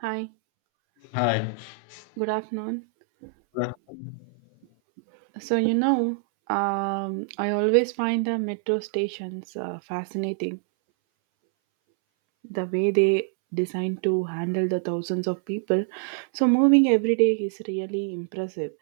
Hi, Hi. good afternoon. Yeah, So, you know, I always find the metro stations fascinating the way they designed to handle the thousands of people. So moving every day is really impressive.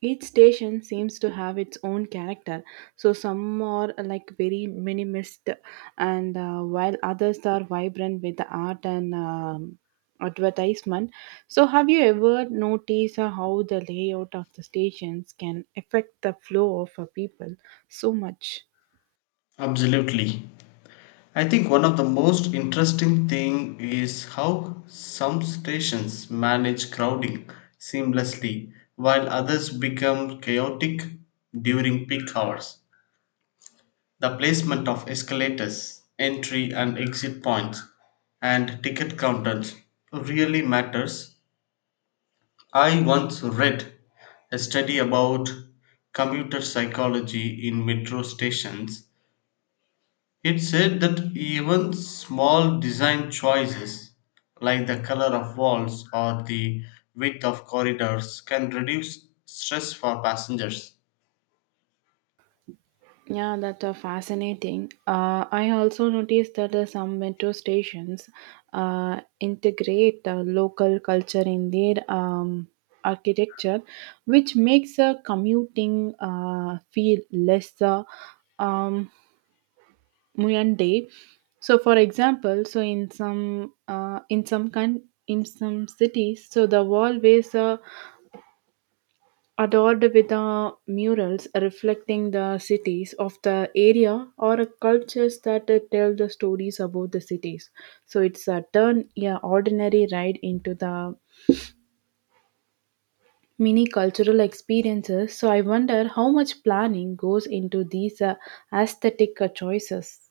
Each station seems to have its own character, so some are like very minimalist, and while others are vibrant with the art and advertisement. So, have you ever noticed how the layout of the stations can affect the flow of people so much? absolutely. I think one of the most interesting thing is how some stations manage crowding seamlessly while others become chaotic during peak hours. The placement of escalators, entry and exit points, and ticket counters really matters. I once read a study about commuter psychology in metro stations. It said that even small design choices, like the color of walls or the width of corridors, can reduce stress for passengers. Yeah, that's are fascinating. I also noticed that some metro stations integrate local culture in their architecture, which makes commuting feel less um, mundane. So, for example, in some cities, so the wall ways. Adorned with murals reflecting the cities of the area or cultures that tell the stories about the cities. So it's a turn yeah, ordinary ride into the mini cultural experiences. So I wonder how much planning goes into these aesthetic choices.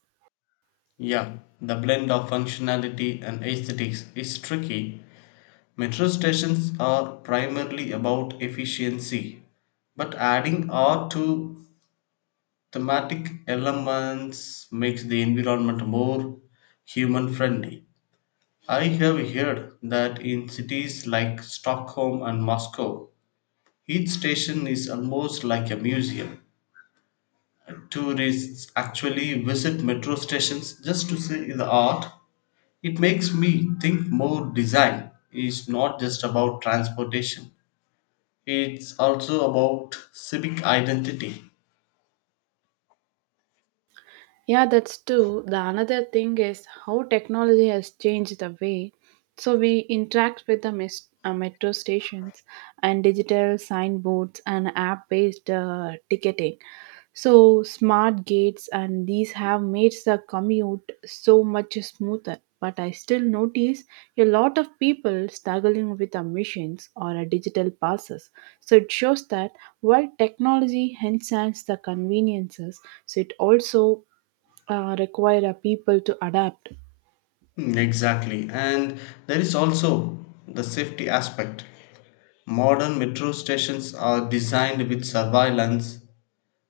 Yeah, the blend of functionality and aesthetics is tricky. Metro stations are primarily about efficiency, but adding art to thematic elements makes the environment more human friendly. I have heard that in cities like Stockholm and Moscow, each station is almost like a museum. Tourists actually visit metro stations just to see the art. It makes me think more design is not just about transportation, it's also about civic identity. Yeah, that's true. The another thing is how technology has changed the way so we interact with the metro stations and digital signboards and app-based ticketing. So smart gates and these have made the commute so much smoother. But I still notice a lot of people struggling with the machines or digital passes. So it shows that while technology enhances the conveniences, so it also require a people to adapt. Exactly, and there is also the safety aspect. Modern metro stations are designed with surveillance,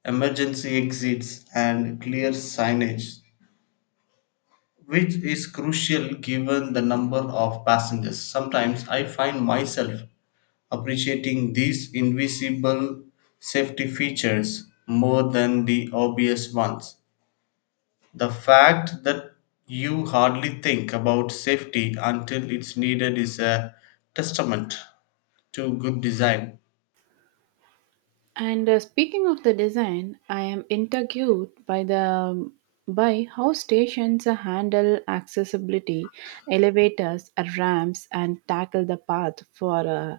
emergency exits, and clear signage, which is crucial given the number of passengers. Sometimes I find myself appreciating these invisible safety features more than the obvious ones. The fact that you hardly think about safety until it's needed is a testament to good design. And speaking of the design, I am intrigued by the by how stations handle accessibility, elevators, ramps, and tackle the path for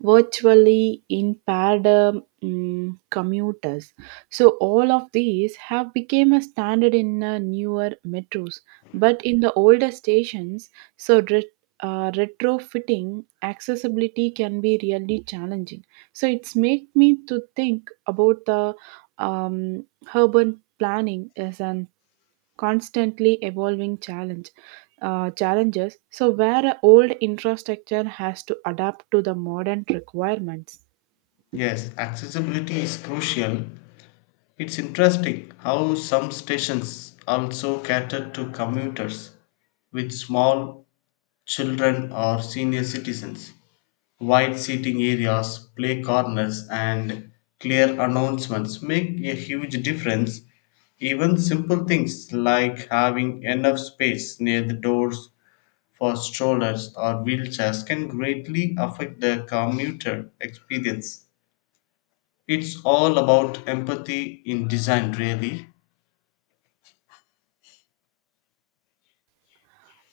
virtually impaired commuters. So all of these have become a standard in newer metros, but in the older stations, so retrofitting accessibility can be really challenging. So it's made me to think about the um, urban planning as an constantly evolving challenge. Challenges so where a old infrastructure has to adapt to the modern requirements. Yes, accessibility is crucial. It's interesting how some stations also cater to commuters with small children or senior citizens. Wide seating areas, play corners, and clear announcements make a huge difference. Even simple things like having enough space near the doors for strollers or wheelchairs can greatly affect the commuter experience. It's all about empathy in design, really.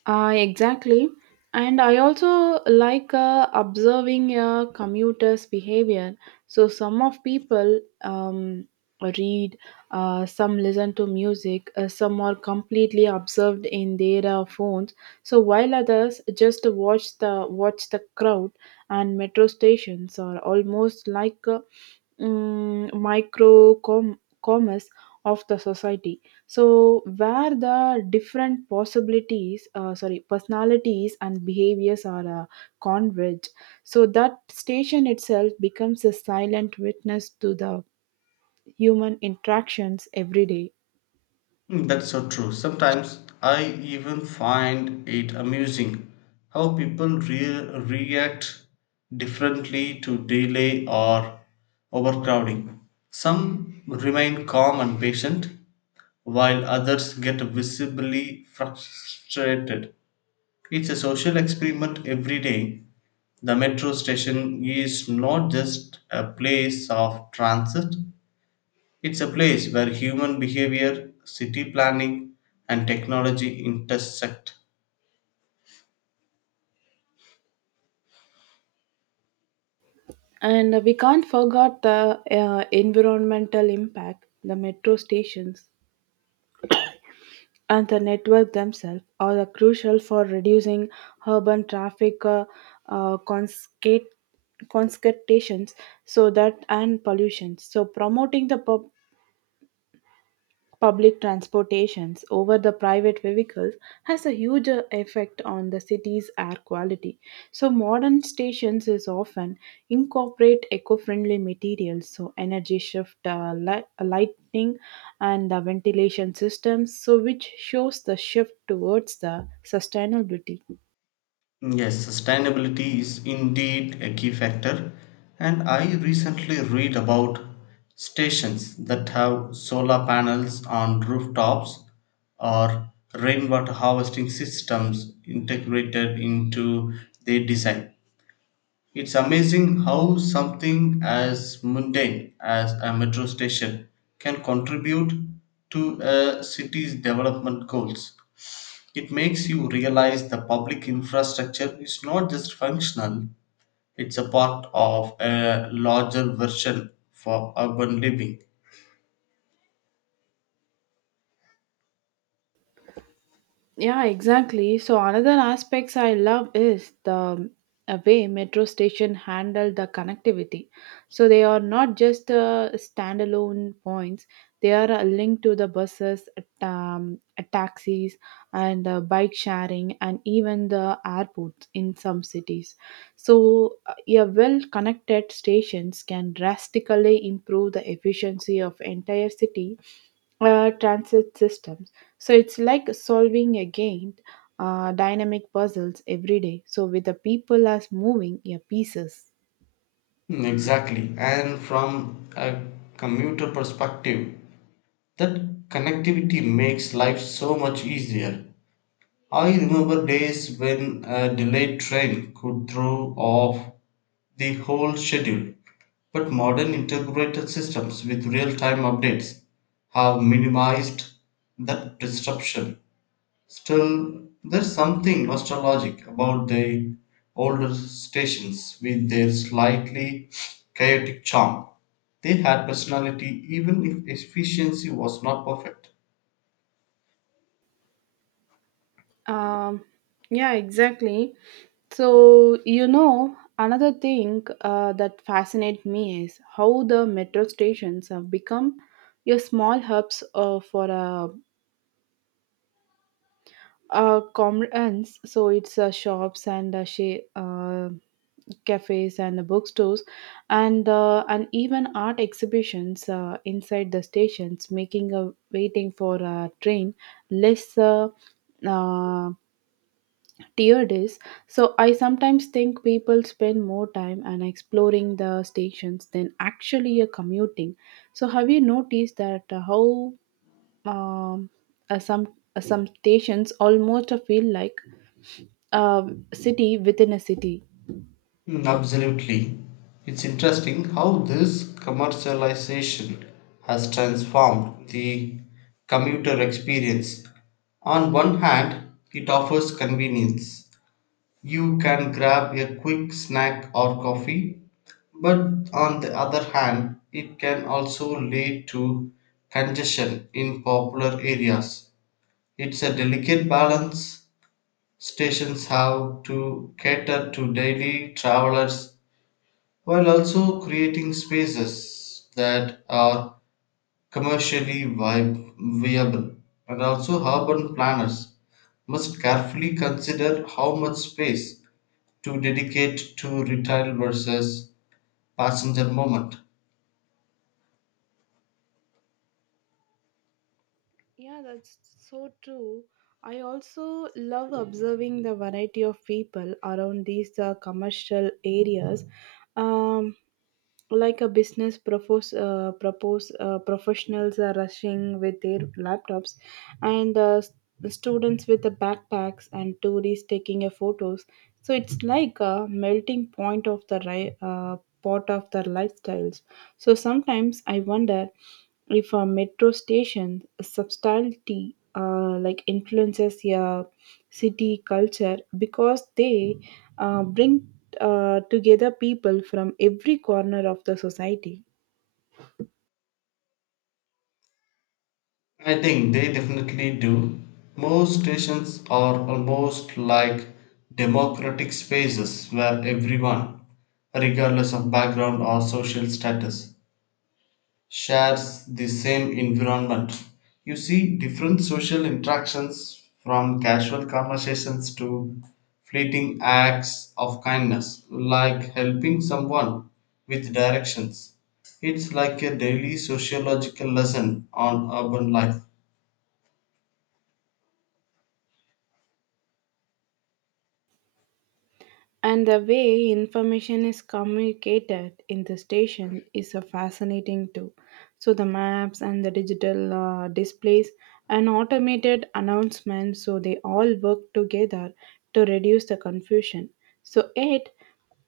Exactly. And I also like observing a commuter's behavior. So some of people read, some listen to music, some are completely absorbed in their phones. So while others just watch the crowd, and metro stations are almost like micro commerce of the society. So, where the different personalities and behaviors are converge, so that station itself becomes a silent witness to the human interactions every day. That's so true. Sometimes I even find it amusing how people react differently to delay or overcrowding. Some remain calm and patient, while others get visibly frustrated. It's a social experiment every day. The metro station is not just a place of transit, it's a place where human behavior, city planning, and technology intersect. And we can't forget the environmental impact the metro stations and the network themselves are the crucial for reducing urban traffic uh, conscate- congestions so that and pollution so promoting the public transportations over the private vehicles has a huge effect on the city's air quality. So modern stations is often incorporate eco-friendly materials, so energy shift, lighting, and the ventilation systems. So which shows the shift towards the sustainability. Yes, sustainability is indeed a key factor, and I recently read about stations that have solar panels on rooftops or rainwater harvesting systems integrated into their design. It's amazing how something as mundane as a metro station can contribute to a city's development goals. It makes you realize the public infrastructure is not just functional, it's a part of a larger version for urban living. Yeah, exactly. So another aspects I love is the way metro station handle the connectivity. So they are not just standalone points; they are a link to the buses, taxis, and bike sharing, and even the airports in some cities. So, a well connected stations can drastically improve the efficiency of entire city transit systems. So it's like solving again dynamic puzzles every day. So with the people as moving your pieces. Exactly. And from a commuter perspective, that connectivity makes life so much easier. I remember days when a delayed train could throw off the whole schedule, but modern integrated systems with real time updates have minimized that disruption. Still, there's something nostalgic about the older stations with their slightly chaotic charm. They had personality even if efficiency was not perfect. Um, yeah, exactly. So another thing that fascinates me is how the metro stations have become your small hubs for a comrades, so it's shops and cafes and bookstores, and even art exhibitions inside the stations, making a waiting for a train less uh, tiered is. So I sometimes think people spend more time and exploring the stations than actually commuting. So have you noticed that how um, uh, some some stations almost feel like city within a city. Absolutely. It's interesting how this commercialization has transformed the commuter experience. On one hand, it offers convenience. You can grab a quick snack or coffee, but on the other hand, it can also lead to congestion in popular areas. It's a delicate balance. Stations have to cater to daily travelers while also creating spaces that are commercially viable. And also, urban planners must carefully consider how much space to dedicate to retail versus passenger movement. Yeah, that's so true. I also love observing the variety of people around these commercial areas. Um, like a business propose, propose professionals are rushing with their laptops and the students with the backpacks and tourists taking a photos so it's like a melting point of the pot of their lifestyles so sometimes I wonder if a metro station subtlety like influences a city culture because they bring together people from every corner of the society. I think they definitely do. Most stations are almost like democratic spaces where everyone, regardless of background or social status, shares the same environment. You see different social interactions from casual conversations to fleeting acts of kindness, like helping someone with directions. It's like a daily sociological lesson on urban life. And the way information is communicated in the station is fascinating too. So the maps and the digital displays and automated announcements, so they all work together to reduce the confusion. So, it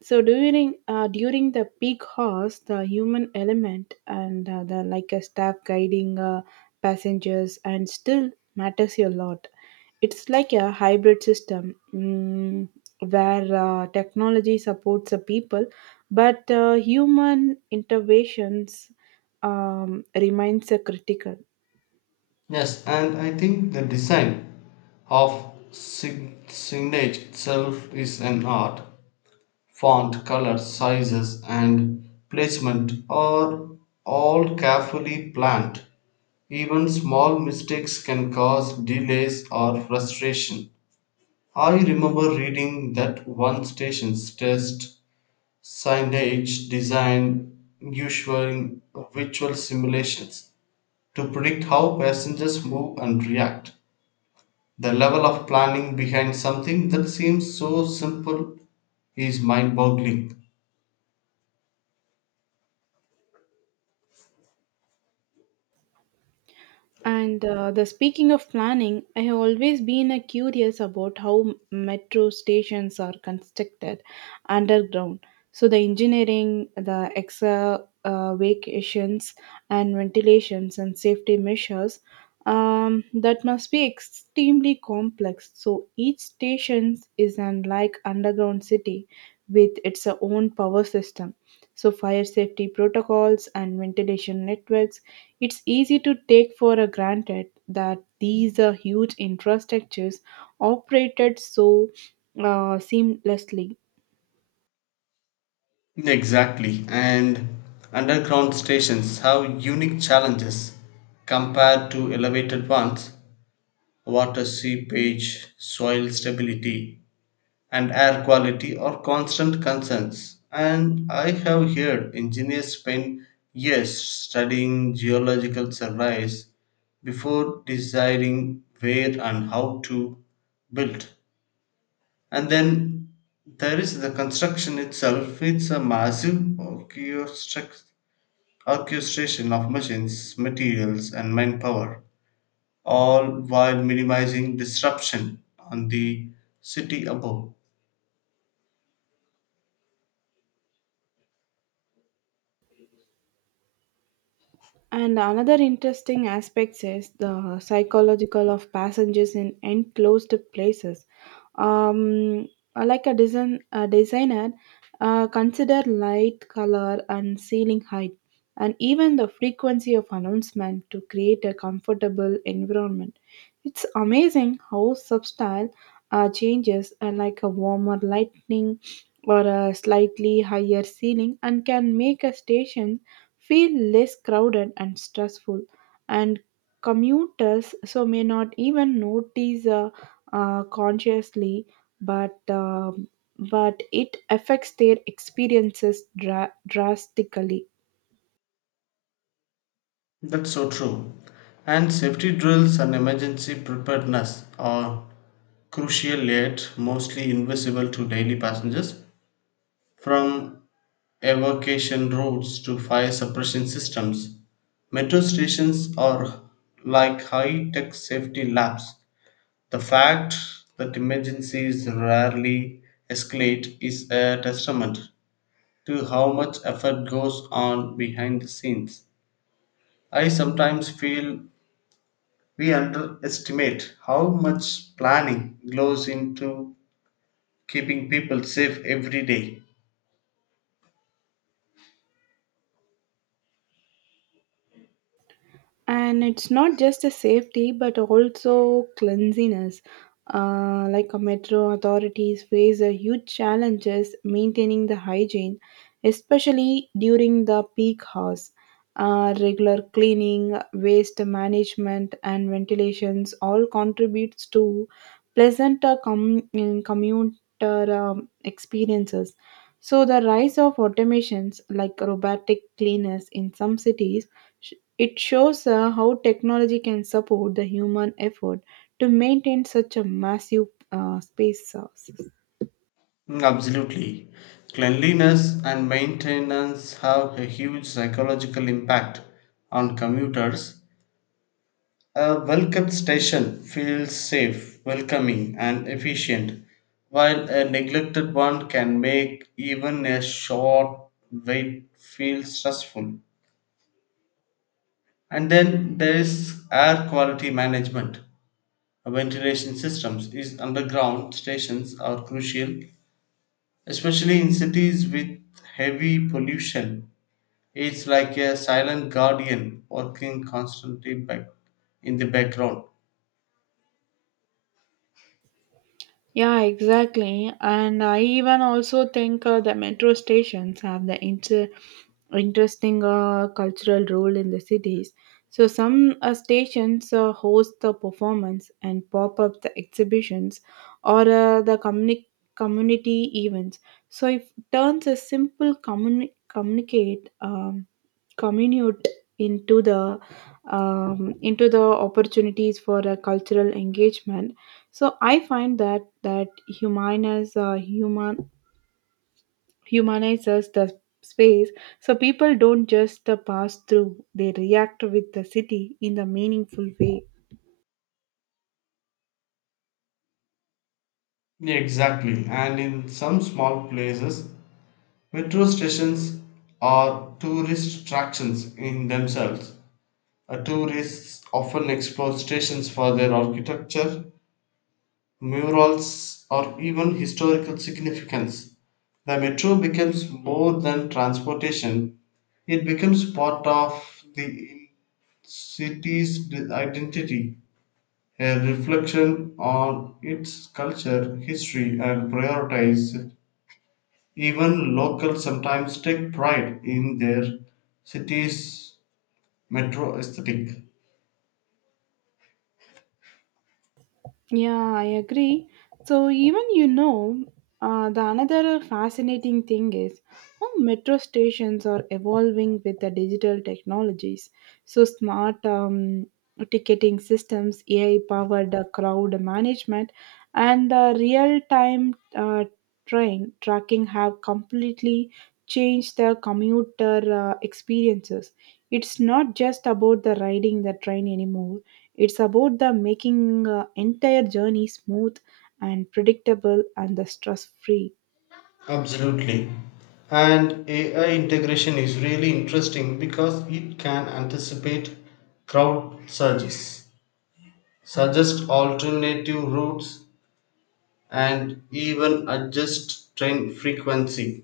So during the peak hours, the human element and the like a staff guiding passengers and still matters a lot. It's like a hybrid system where technology supports the people, but human interventions remains critical. Yes, and I think the design of signage itself is an art. Font, color, sizes, and placement are all carefully planned. Even small mistakes can cause delays or frustration. I remember reading that one station's test signage design using virtual simulations to predict how passengers move and react. The level of planning behind something that seems so simple is mind boggling. And the speaking of planning, I have always been curious about how metro stations are constructed underground. So the engineering, the excavations, and ventilations and safety measures that must be extremely complex. So each station is an like underground city with its own power system. So fire safety protocols and ventilation networks, it's easy to take for granted that these huge infrastructures operated so seamlessly. Exactly, and underground stations have unique challenges compared to elevated ones. Water seepage, soil stability, and air quality are constant concerns. And I have heard engineers spend years studying geological surveys before deciding where and how to build. And then there is the construction itself. It's a massive orchestration of machines, materials, and manpower, all while minimizing disruption on the city above. And another interesting aspect is the psychological of passengers in enclosed places. um, like a designer consider light color and ceiling height and even the frequency of announcement to create a comfortable environment. It's amazing how substyle changes, like a warmer lighting or a slightly higher ceiling and can make a station feel less crowded and stressful, and commuters so may not even notice consciously, but but it affects their experiences drastically. That's so true. And safety drills and emergency preparedness are crucial yet mostly invisible to daily passengers. From evacuation routes to fire suppression systems. Metro stations are like high tech safety labs. The fact that emergencies rarely escalate is a testament to how much effort goes on behind the scenes. I sometimes feel we underestimate how much planning goes into keeping people safe every day. And it's not just a safety but also cleanliness, like a metro authorities face a huge challenges maintaining the hygiene especially during the peak hours. Regular cleaning waste management and ventilations all contributes to pleasant commuter experiences. So the rise of automations like robotic cleaners in some cities, it shows how technology can support the human effort to maintain such a massive space source. Absolutely. Cleanliness and maintenance have a huge psychological impact on commuters. A well kept station feels safe, welcoming, and efficient, while a neglected one can make even a short wait feel stressful. And then there is air quality management. Ventilation systems is underground stations are crucial, especially in cities with heavy pollution. It's like a silent guardian working constantly back in the background. Yeah, exactly. And I even also think the metro stations have the interesting cultural role in the cities. So some stations host the performance and pop up the exhibitions or the community events. So it turns a simple communi- communicate commute into the into the opportunities for a cultural engagement. So I find that that humanizes the space. So people don't just pass through; they react with the city in the meaningful way. Yeah, exactly. And in some small places, metro stations are tourist attractions in themselves. Tourists often explore stations for their architecture, murals, or even historical significance. The metro becomes more than transportation, it becomes part of the city's identity. A reflection on its culture, history, and priorities. Even locals sometimes take pride in their city's metro aesthetic. Yeah, I agree. So even you know, the another fascinating thing is how metro stations are evolving with the digital technologies. So smart ticketing systems, AI-powered crowd management, and the real-time train tracking have completely changed the commuter experiences. It's not just about the riding the train anymore, it's about the making entire journey smooth and predictable and the stress free. Absolutely. And AI integration is really interesting because it can anticipate crowd surges, suggest alternative routes, and even adjust train frequency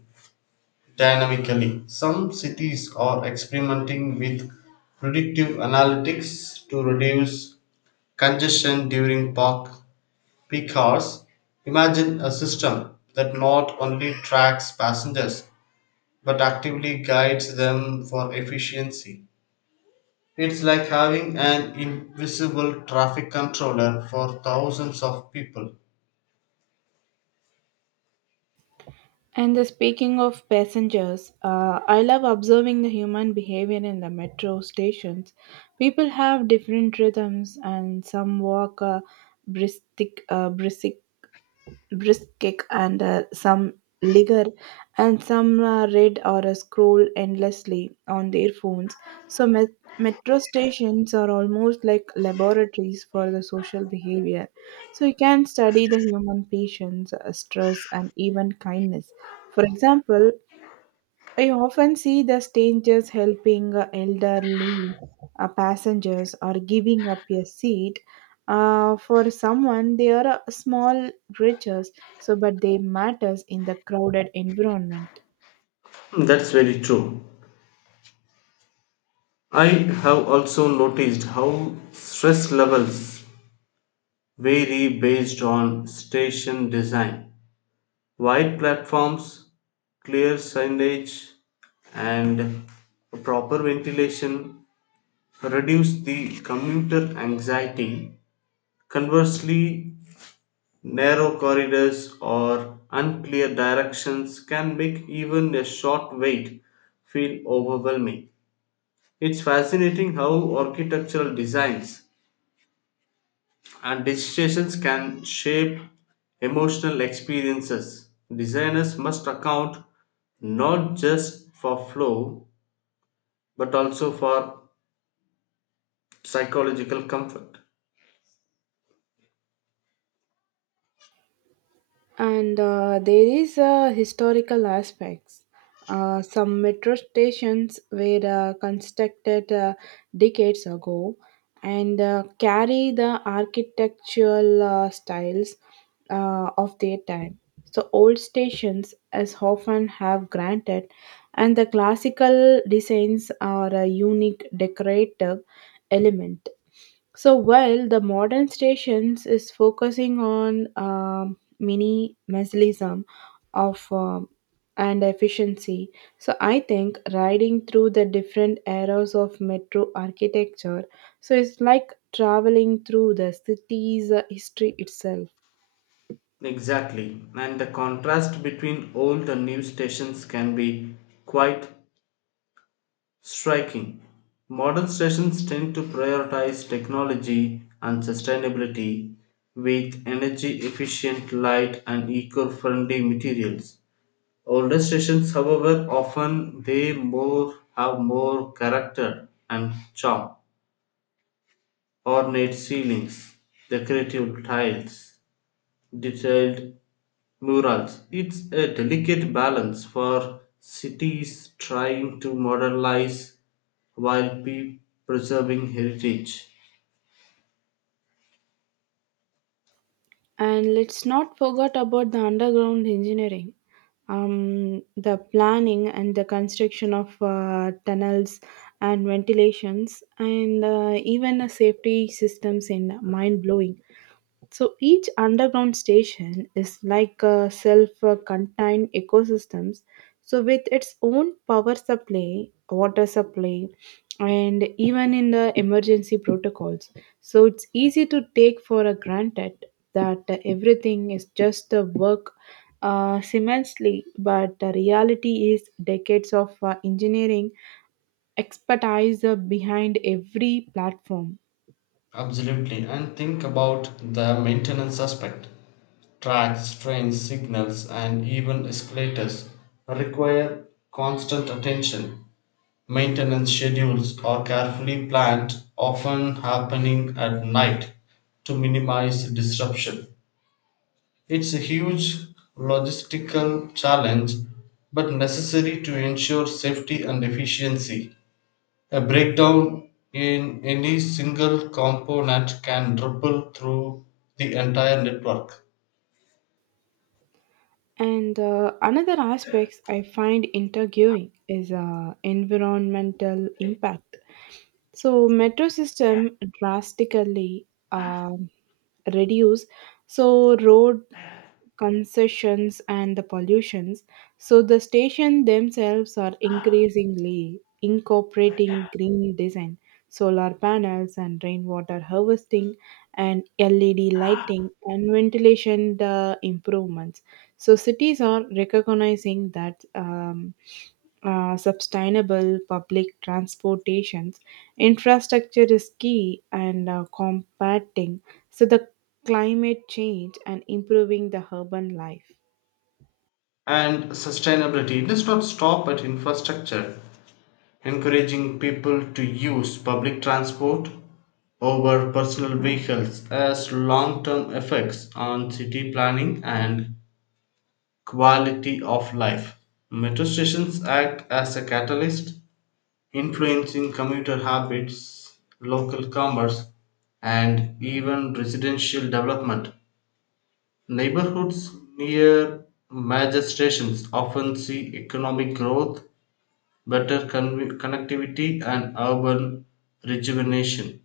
dynamically. Some cities are experimenting with predictive analytics to reduce congestion during park peak hours. Imagine a system that not only tracks passengers but actively guides them for efficiency. It's like having an invisible traffic controller for thousands of people. And the speaking of passengers, I love observing the human behavior in the metro stations. People have different rhythms, and some walk brisk, uh, brisk brisk kick and some linger and some read or scroll endlessly on their phones. So metro stations are almost like laboratories for the social behavior, so you can study the human patience, stress and even kindness. For example, I often see the strangers helping elderly passengers or giving up a seat for someone. They are small riches, so but they matters in the crowded environment. That's very true. I have also noticed how stress levels vary based on station design. Wide platforms, clear signage, and proper ventilation reduce the commuter anxiety. Conversely, narrow corridors or unclear directions can make even a short wait feel overwhelming. It's fascinating how architectural designs and decisions can shape emotional experiences. Designers must account not just for flow but also for psychological comfort. And there is a historical aspects. Some metro stations were constructed decades ago and carry the architectural styles of their time. So old stations as often have granted, and the classical designs are a unique decorative element. So while the modern stations is focusing on minimalism of and efficiency, so I think riding through the different eras of metro architecture, so it's like traveling through the city's history itself. Exactly, and the contrast between old and new stations can be quite striking. Modern stations tend to prioritize technology and sustainability with energy efficient light and eco friendly materials. Older stations, however, often they more have more character and charm. Ornate ceilings, decorative tiles, detailed murals. It's a delicate balance for cities trying to modernize while preserving heritage. And let's not forget about the underground engineering, the planning and the construction of tunnels and ventilations, and even a safety systems in mind blowing. So each underground station is like a self-contained ecosystems. So with its own power supply, water supply, and even in the emergency protocols. So it's easy to take for a granted that everything is just a work seamlessly, but the reality is decades of engineering expertise behind every platform. Absolutely. And think about the maintenance aspect. Tracks, trains, signals, and even escalators require constant attention. Maintenance schedules are carefully planned, often happening at night to minimize disruption. It's a huge logistical challenge, but necessary to ensure safety and efficiency. A breakdown in any single component can ripple through the entire network. And another aspects I find intriguing is environmental impact. So metro system drastically um reduce so road concessions and the pollutions. So the station themselves are increasingly incorporating green design, solar panels and rainwater harvesting and LED lighting and ventilation the improvements. So cities are recognizing that sustainable public transportations infrastructure is key and combating so the climate change and improving the urban life. And sustainability does not stop at infrastructure. Encouraging people to use public transport over personal vehicles has long term effects on city planning and quality of life. Metro stations act as a catalyst influencing commuter habits, local commerce, and even residential development. Neighborhoods near major stations often see economic growth, better connectivity, and urban rejuvenation.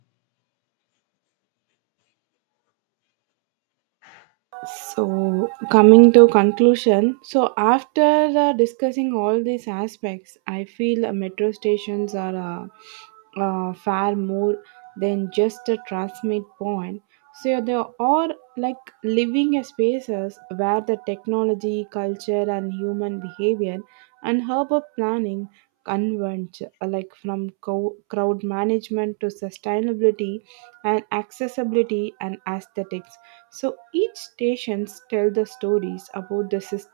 So coming to conclusion, so after discussing all these aspects, I feel metro stations are far more than just a transmit point. So yeah, they are like living spaces where the technology, culture, and human behavior and urban planning converge, like from crowd management to sustainability and accessibility and aesthetics. So each stations tell the stories about the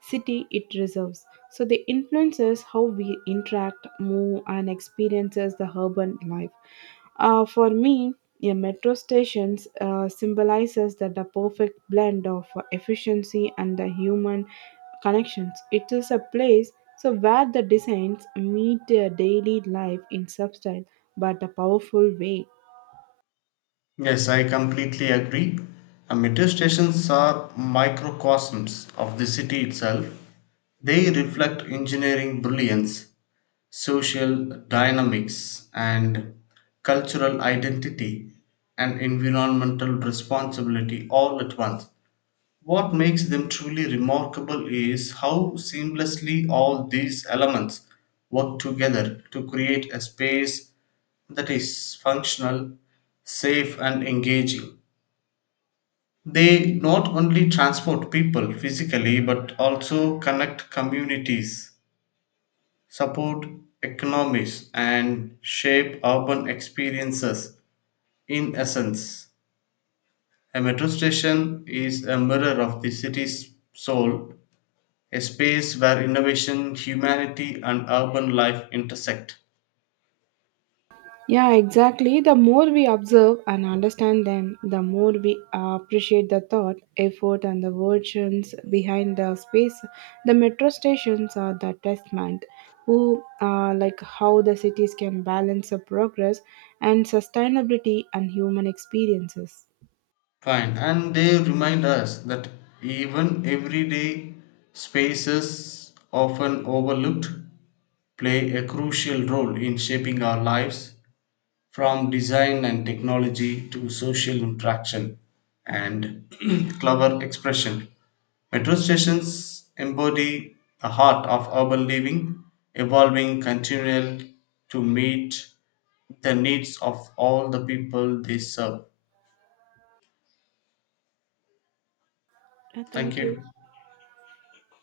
city it reserves. So they influences how we interact, move, and experiences the urban life. For me, a metro stations symbolizes that the perfect blend of efficiency and the human connections. It is a place so where the designs meet their daily life in subtle but a powerful way. Yes, I completely agree. Metro stations are microcosms of the city itself. They reflect engineering brilliance, social dynamics, and cultural identity, and environmental responsibility all at once. What makes them truly remarkable is how seamlessly all these elements work together to create a space that is functional, safe, and engaging. They not only transport people physically but also connect communities, support economies, and shape urban experiences. In essence, a metro station is a mirror of the city's soul, a space where innovation, humanity, and urban life intersect. Yeah, exactly. The more we observe and understand them, the more we appreciate the thought, effort, and the versions behind the space. The metro stations are the testament, who like how the cities can balance the progress and sustainability and human experiences. Fine, and they remind us that even everyday spaces often overlooked play a crucial role in shaping our lives. From design and technology to social interaction and clever expression, metro stations embody the heart of urban living, evolving continually to meet the needs of all the people they serve. Thank Thank you. you.